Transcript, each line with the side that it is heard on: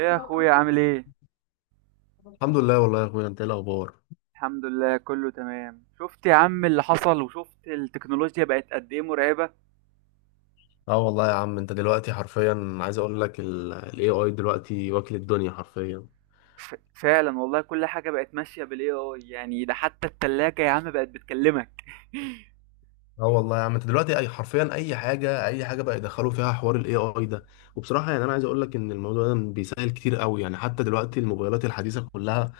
right: ايه يا اخويا، عامل ايه؟
left: الحمد لله والله يا اخويا، انت ايه الاخبار؟
right: الحمد لله، كله تمام. شفت يا عم اللي حصل؟ وشفت التكنولوجيا بقت قد ايه مرعبة!
left: اه والله يا عم، انت دلوقتي حرفيا عايز اقول لك الاي اي دلوقتي واكل الدنيا حرفيا.
right: فعلا والله، كل حاجة بقت ماشية بالاي اي. يعني ده حتى التلاجة يا عم بقت بتكلمك.
left: اه والله يا عم، انت دلوقتي اي حرفيا، اي حاجه بقى يدخلوا فيها حوار الاي اي ده. وبصراحه يعني انا عايز اقول لك ان الموضوع ده بيسهل كتير قوي، يعني حتى دلوقتي الموبايلات الحديثه كلها،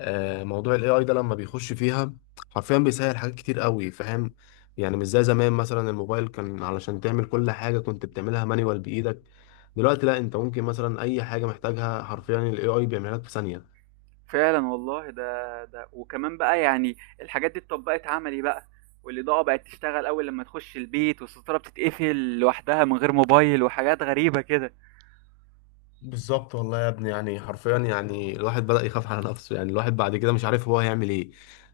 left: موضوع الاي اي ده لما بيخش فيها حرفيا بيسهل حاجات كتير قوي. فاهم؟ يعني مش زي زمان مثلا، الموبايل كان علشان تعمل كل حاجه كنت بتعملها مانيوال بايدك. دلوقتي لا، انت ممكن مثلا اي حاجه محتاجها حرفيا الاي اي بيعملها لك في ثانيه.
right: فعلا والله، ده وكمان بقى يعني الحاجات دي اتطبقت عملي بقى، والاضاءة بقت تشتغل اول لما تخش البيت، والستارة بتتقفل لوحدها من غير موبايل وحاجات غريبة كده.
left: بالظبط والله يا ابني، يعني حرفيا يعني الواحد بدأ يخاف على نفسه، يعني الواحد بعد كده مش عارف هو هيعمل ايه.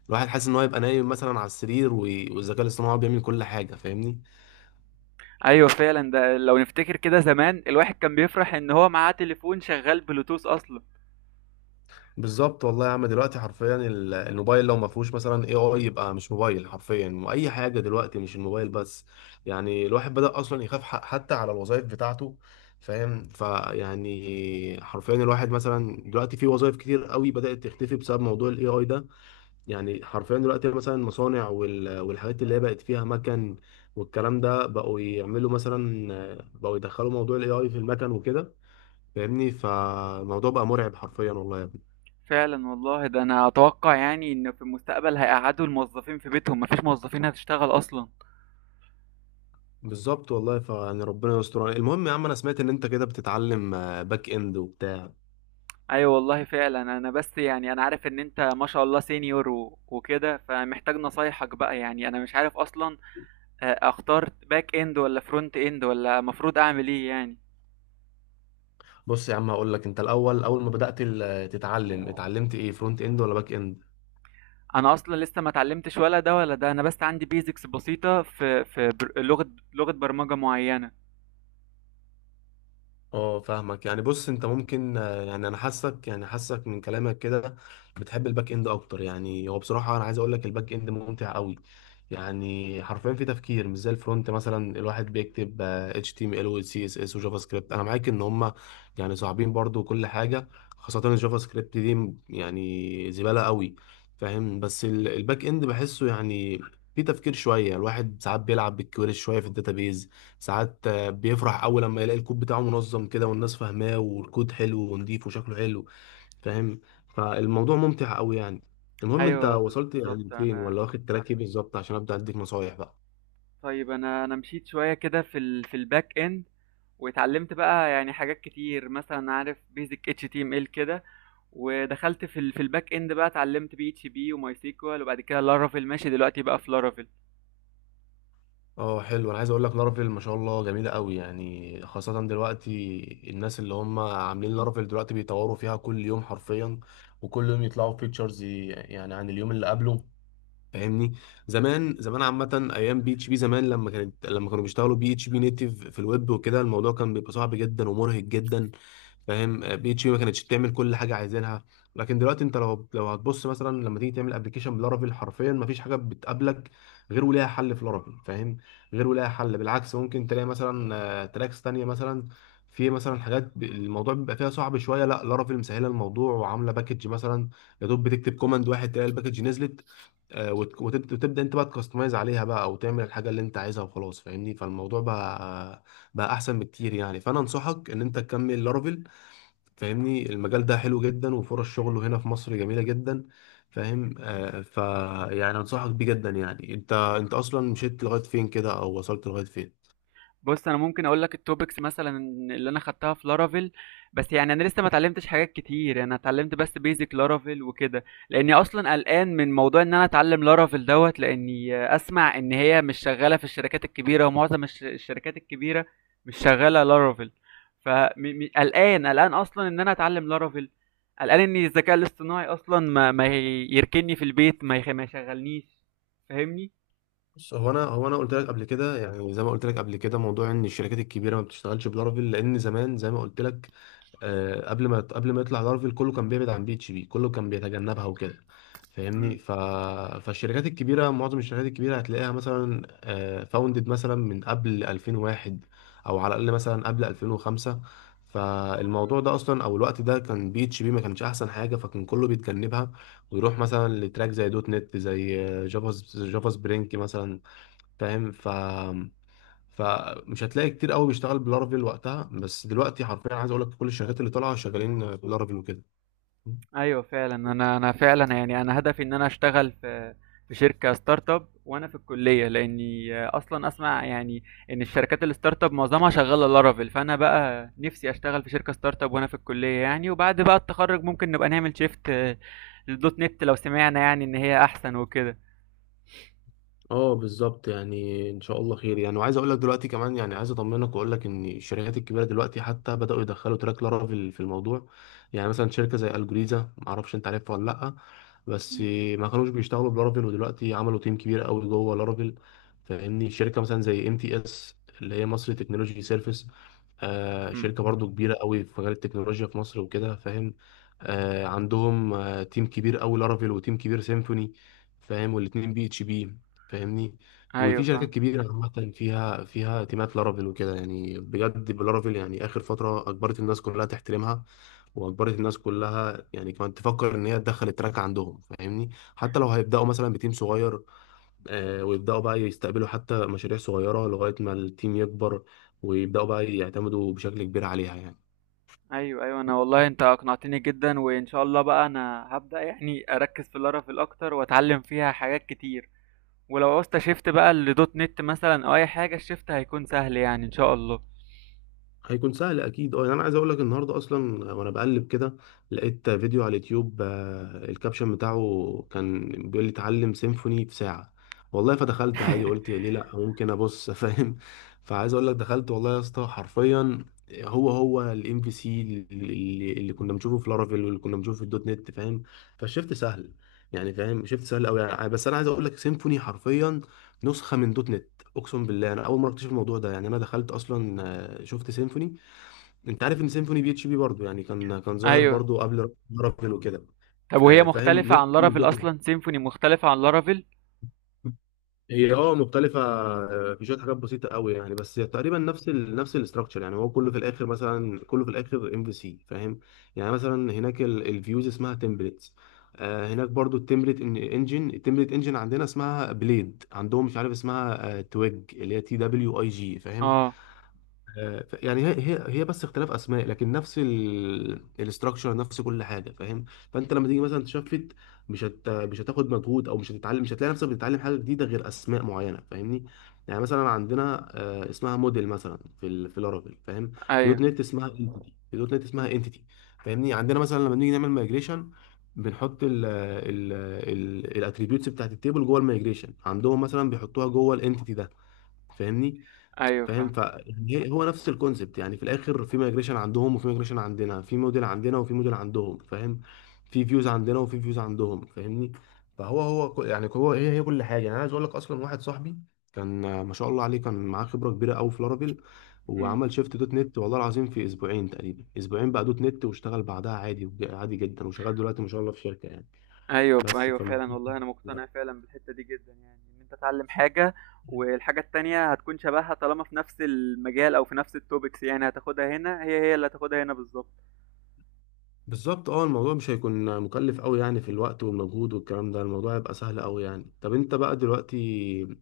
left: الواحد حاسس ان هو يبقى نايم مثلا على السرير والذكاء الاصطناعي بيعمل كل حاجة. فاهمني؟
right: ايوه فعلا، ده لو نفتكر كده زمان، الواحد كان بيفرح ان هو معاه تليفون شغال بلوتوث اصلا.
left: بالظبط والله يا عم، دلوقتي حرفيا الموبايل لو ما فيهوش مثلا اي اي يبقى مش موبايل حرفيا، واي حاجة دلوقتي مش الموبايل بس. يعني الواحد بدأ اصلا يخاف حتى على الوظائف بتاعته. فاهم؟ فيعني حرفيا الواحد مثلا دلوقتي في وظائف كتير قوي بدأت تختفي بسبب موضوع الاي اي ده. يعني حرفيا دلوقتي مثلا المصانع والحاجات اللي هي بقت فيها مكن والكلام ده، بقوا يعملوا مثلا، بقوا يدخلوا موضوع الاي اي في المكن وكده. فاهمني؟ فالموضوع بقى مرعب حرفيا والله يا ابني.
right: فعلا والله، ده انا اتوقع يعني ان في المستقبل هيقعدوا الموظفين في بيتهم، مفيش موظفين هتشتغل اصلا.
left: بالظبط والله، فيعني ربنا يستر. المهم يا عم، انا سمعت ان انت كده بتتعلم باك اند وبتاع.
right: ايوه والله فعلا، انا بس يعني انا عارف ان انت ما شاء الله سينيور و- وكده، فمحتاج نصايحك بقى. يعني انا مش عارف اصلا اختار باك اند ولا فرونت اند، ولا مفروض اعمل ايه يعني.
left: بص يا عم، هقول لك انت الاول، اول ما بدأت تتعلم، اتعلمت ايه، فرونت اند ولا باك اند؟
right: انا اصلا لسه ما اتعلمتش ولا ده ولا ده، انا بس عندي بيزكس بسيطة في لغة برمجة معينة.
left: اه فاهمك. يعني بص، انت ممكن يعني انا حاسك، يعني حاسك من كلامك كده بتحب الباك اند اكتر. يعني هو بصراحه انا عايز اقول لك الباك اند ممتع قوي، يعني حرفيا في تفكير. مش زي الفرونت مثلا، الواحد بيكتب اتش تي ام ال وسي اس اس وجافا سكريبت. انا معاك ان هم يعني صعبين برضو كل حاجه، خاصه الجافا سكريبت دي يعني زباله قوي. فاهم؟ بس الباك اند بحسه يعني في تفكير شويه. الواحد ساعات بيلعب بالكويري شويه في الداتابيز. ساعات بيفرح اول لما يلاقي الكود بتاعه منظم كده والناس فاهماه، والكود حلو ونضيف وشكله حلو. فاهم؟ فالموضوع ممتع قوي يعني. المهم، انت
right: ايوه
left: وصلت يعني
right: بالظبط.
left: فين؟
right: انا
left: ولا واخد تراك ايه بالظبط عشان ابدا اديك نصايح بقى؟
right: طيب، انا مشيت شويه كده في الباك اند، واتعلمت بقى يعني حاجات كتير. مثلا عارف بيزك اتش تي ام ال كده، ودخلت في الباك اند بقى. اتعلمت بي اتش بي وماي سيكوال، وبعد كده لارافيل. ماشي دلوقتي بقى في لارافيل.
left: اه حلو. انا عايز اقول لك لارافيل ما شاء الله جميله قوي، يعني خاصه دلوقتي الناس اللي هم عاملين لارافيل دلوقتي بيطوروا فيها كل يوم حرفيا، وكل يوم يطلعوا فيتشرز يعني عن اليوم اللي قبله. فاهمني؟ زمان عامه ايام بي اتش بي زمان، لما كانوا بيشتغلوا بي اتش بي نيتيف في الويب وكده، الموضوع كان بيبقى صعب جدا ومرهق جدا. فاهم؟ بي اتش بي ما كانتش بتعمل كل حاجه عايزينها. لكن دلوقتي انت لو هتبص مثلا لما تيجي تعمل ابلكيشن بلارافيل، حرفيا ما فيش حاجه بتقابلك غير وليها حل في لارافيل. فاهم؟ غير وليها حل. بالعكس ممكن تلاقي مثلا تراكس تانية. مثلا في مثلا حاجات، الموضوع بيبقى فيها صعب شويه، لا لارافيل مسهله الموضوع وعامله باكج مثلا. يا دوب بتكتب كوماند واحد، تلاقي الباكج نزلت. وتبدا وتبدأ انت بقى تكستمايز عليها بقى وتعمل الحاجه اللي انت عايزها وخلاص. فاهمني؟ فالموضوع بقى بقى احسن بكتير يعني. فانا انصحك ان انت تكمل لارافيل. فاهمني؟ المجال ده حلو جدا وفرص شغله هنا في مصر جميله جدا. فاهم؟ آه ف يعني انصحك بيه جدا. يعني انت، انت اصلا مشيت لغايه فين كده او وصلت لغايه فين؟
right: بص، انا ممكن اقول لك التوبكس مثلا اللي انا خدتها في لارافيل، بس يعني انا لسه ما اتعلمتش حاجات كتير. انا اتعلمت بس بيزك لارافيل وكده، لاني اصلا قلقان من موضوع ان انا اتعلم لارافيل دوت. لاني اسمع ان هي مش شغاله في الشركات الكبيره، ومعظم الشركات الكبيره مش شغاله لارافيل. فقلقان اصلا ان انا اتعلم لارافيل، قلقان ان الذكاء الاصطناعي اصلا ما يركني في البيت، ما يشغلنيش. فاهمني.
left: بص، هو انا قلت لك قبل كده، يعني زي ما قلت لك قبل كده، موضوع ان الشركات الكبيره ما بتشتغلش بلارافيل. لان زمان، زي ما قلت لك، قبل ما يطلع لارفيل كله كان بيبعد عن بي اتش بي، كله كان بيتجنبها وكده. فاهمني؟ فالشركات الكبيره، معظم الشركات الكبيره هتلاقيها مثلا فاوندد مثلا من قبل 2001، او على الاقل مثلا قبل 2005. فالموضوع ده اصلا، او الوقت ده، كان بي اتش بي ما كانش احسن حاجه، فكان كله بيتجنبها ويروح مثلا لتراك زي دوت نت، زي جافا سبرينج مثلا. فاهم؟ ف فمش هتلاقي كتير قوي بيشتغل بلارافيل وقتها. بس دلوقتي حرفيا عايز اقول لك كل الشركات اللي طالعه شغالين بلارافيل وكده.
right: ايوه فعلا، انا فعلا يعني انا هدفي ان انا اشتغل في شركه ستارت اب وانا في الكليه، لاني اصلا اسمع يعني ان الشركات الستارت اب معظمها شغاله لارافيل. فانا بقى نفسي اشتغل في شركه ستارت اب وانا في الكليه يعني، وبعد بقى التخرج ممكن نبقى نعمل شيفت للدوت نت لو سمعنا يعني ان هي احسن وكده.
left: اه بالظبط. يعني ان شاء الله خير. يعني وعايز اقول لك دلوقتي كمان، يعني عايز اطمنك واقول لك ان الشركات الكبيره دلوقتي حتى بداوا يدخلوا تراك لارافيل في الموضوع. يعني مثلا شركه زي الجوريزا، ما اعرفش انت عارفها ولا لا، بس ما كانوش بيشتغلوا بلارافيل ودلوقتي عملوا تيم كبير قوي جوه لارافيل. فاهمني؟ شركه مثلا زي ام تي اس، اللي هي مصر تكنولوجي سيرفيس، آه
right: مم.
left: شركه برضو كبيره قوي في مجال التكنولوجيا في مصر وكده. فاهم؟ آه عندهم آه تيم كبير قوي لارافيل وتيم كبير سيمفوني. فاهم؟ والاتنين بي اتش بي. فاهمني؟
right: ايوه
left: وفي شركات
right: فاهم.
left: كبيرة عامة فيها تيمات لارافيل وكده يعني. بجد بلارافيل يعني آخر فترة أجبرت الناس كلها تحترمها، وأجبرت الناس كلها يعني كمان تفكر إن هي تدخل التراك عندهم. فاهمني؟ حتى لو هيبدأوا مثلا بتيم صغير، آه ويبدأوا بقى يستقبلوا حتى مشاريع صغيرة لغاية ما التيم يكبر، ويبدأوا بقى يعتمدوا بشكل كبير عليها يعني.
right: ايوه، ايوه، انا والله انت اقنعتني جدا، وان شاء الله بقى انا هبدأ يعني اركز في لارافيل اكتر واتعلم فيها حاجات كتير. ولو عوزت شيفت بقى لدوت نت مثلا او اي حاجه، الشيفت هيكون سهل يعني ان شاء الله.
left: هيكون سهل اكيد. اه يعني انا عايز اقول لك النهارده اصلا وانا بقلب كده لقيت فيديو على اليوتيوب، الكابشن بتاعه كان بيقول لي: اتعلم سيمفوني في ساعه. والله فدخلت عادي، قلت ليه لا، ممكن ابص فاهم؟ فعايز اقول لك دخلت والله يا اسطى حرفيا، هو الام في سي اللي كنا بنشوفه في لارافيل واللي كنا بنشوفه في الدوت نت. فاهم؟ فالشفت سهل يعني. فاهم؟ شفت سهل قوي يعني. بس انا عايز اقول لك سيمفوني حرفيا نسخه من دوت نت. اقسم بالله انا اول مره اكتشف الموضوع ده. يعني انا دخلت اصلا شفت سيمفوني. انت عارف ان سيمفوني بي اتش بي برضه يعني، كان ظاهر
right: ايوه.
left: برضه قبل رافل وكده.
right: طب وهي
left: فاهم
right: مختلفه
left: نص
right: عن لارافيل
left: اللوجو.
right: اصلا؟ سيمفوني مختلفه عن لارافيل؟
left: هي اه مختلفة، في شوية حاجات بسيطة قوي يعني، بس تقريبا نفس الاستراكشر. يعني هو كله في الآخر مثلا، كله في الآخر ام في سي. فاهم؟ يعني مثلا هناك الفيوز اسمها تمبلتس. هناك برضو التمبلت انجن، التمبلت انجن عندنا اسمها بليد، عندهم مش عارف اسمها تويج، اللي هي تي دبليو اي جي. فاهم؟
right: اه.
left: يعني هي بس اختلاف اسماء، لكن نفس الاستراكشر، نفس كل حاجه. فاهم؟ فانت لما تيجي مثلا تشفت، مش هتاخد مجهود، او مش هتتعلم، مش هتلاقي نفسك بتتعلم حاجه جديده غير اسماء معينه. فاهمني؟ يعني مثلا عندنا اسمها موديل مثلا في في لارافيل. فاهم؟
right: ايوه،
left: في دوت نت اسمها انتيتي. فاهمني؟ عندنا مثلا لما بنيجي نعمل مايجريشن بنحط ال الاتريبيوتس بتاعت التيبل جوه المايجريشن، عندهم مثلا بيحطوها جوه الانتيتي ده. فاهمني؟
right: ايوه،
left: فاهم؟
right: فاهم.
left: ف يعني هو نفس الكونسبت. يعني في الاخر في مigration عندهم وفي migration عندنا، في موديل عندنا وفي موديل عندهم. فاهم؟ في فيوز عندنا وفي فيوز عندهم. فاهمني؟ فهو يعني هو هي هي كل حاجه. يعني انا عايز اقول لك اصلا واحد صاحبي كان ما شاء الله عليه، كان معاه خبره كبيره قوي في لارافيل،
right: أمم.
left: وعمل شيفت دوت نت والله العظيم في اسبوعين تقريبا. اسبوعين بقى دوت نت، واشتغل بعدها عادي عادي جدا، وشغال دلوقتي ما شاء الله في شركه يعني.
right: ايوه،
left: بس
right: ايوه، فعلا
left: فالموضوع
right: والله انا مقتنع فعلا بالحته دي جدا، يعني ان انت تتعلم حاجه والحاجه التانية هتكون شبهها طالما في نفس المجال او في نفس التوبكس. يعني هتاخدها هنا، هي هي اللي هتاخدها هنا بالظبط.
left: بالظبط. اه الموضوع مش هيكون مكلف قوي يعني في الوقت والمجهود والكلام ده، الموضوع هيبقى سهل قوي يعني. طب انت بقى دلوقتي،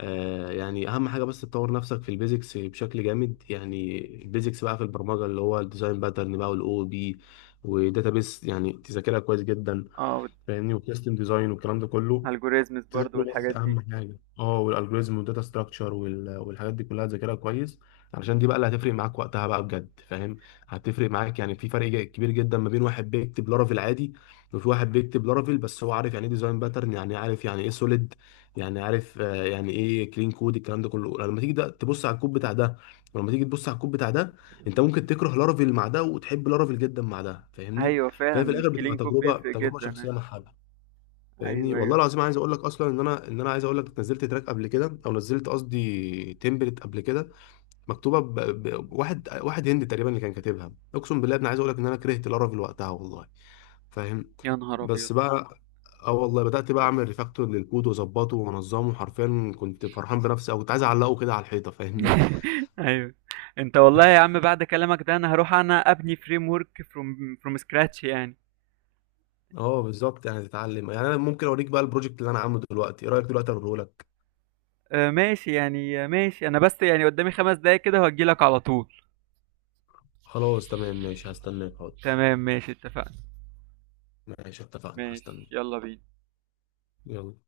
left: آه يعني اهم حاجه بس تطور نفسك في البيزكس بشكل جامد. يعني البيزكس بقى في البرمجه اللي هو الديزاين باترن بقى، والاو بي، وداتابيس، يعني تذاكرها كويس جدا.
right: اه،
left: فاهمني؟ وسيستم ديزاين والكلام ده كله
right: الجوريزمز برضو
left: تذاكره. بس
right: والحاجات دي.
left: اهم حاجه اه والالجوريزم والداتا ستراكشر والحاجات دي كلها تذاكرها كويس علشان دي بقى اللي هتفرق معاك وقتها بقى بجد. فاهم؟ هتفرق معاك يعني. في فرق كبير جدا ما بين واحد بيكتب لارافيل عادي، وفي واحد بيكتب لارافيل بس هو عارف يعني ايه ديزاين باترن، يعني عارف يعني ايه سوليد، يعني عارف يعني ايه كلين كود. الكلام ده كله، لما تيجي ده تبص على الكود بتاع ده ولما تيجي تبص على الكود بتاع ده، انت ممكن تكره لارافيل مع ده وتحب لارافيل جدا مع ده. فاهمني؟
right: ايوه
left: فهي في
right: فعلا،
left: الاخر بتبقى
right: الكلين كود بيفرق
left: تجربه
right: جدا.
left: شخصيه مع حد. فاهمني؟
right: ايوه،
left: والله
right: ايوه.
left: العظيم عايز اقول لك اصلا ان انا عايز اقول لك نزلت تراك قبل كده، او نزلت قصدي تمبلت قبل كده، مكتوبه واحد واحد هندي تقريبا اللي كان كاتبها. اقسم بالله انا عايز اقول لك ان انا كرهت لارافيل وقتها والله. فاهم؟
right: يا نهار ابيض!
left: بس بقى اه والله بدات بقى اعمل ريفاكتور للكود واظبطه وانظمه حرفيا. كنت فرحان بنفسي، او كنت عايز اعلقه كده على الحيطه. فاهمني؟
right: ايوه. انت والله يا عم بعد كلامك ده انا هروح انا ابني فريم ورك فروم سكراتش يعني.
left: اه بالظبط. يعني تتعلم. يعني انا ممكن اوريك بقى البروجكت اللي انا عامله دلوقتي، ايه رايك دلوقتي اوريه لك؟
right: آه ماشي يعني، ماشي. انا بس يعني قدامي 5 دقايق كده وهجيلك على طول.
left: خلاص تمام ماشي، هستناك حاضر.
right: تمام، ماشي، اتفقنا.
left: ماشي اتفقنا، هستناك.
right: ماشي، يلا بينا.
left: يلا.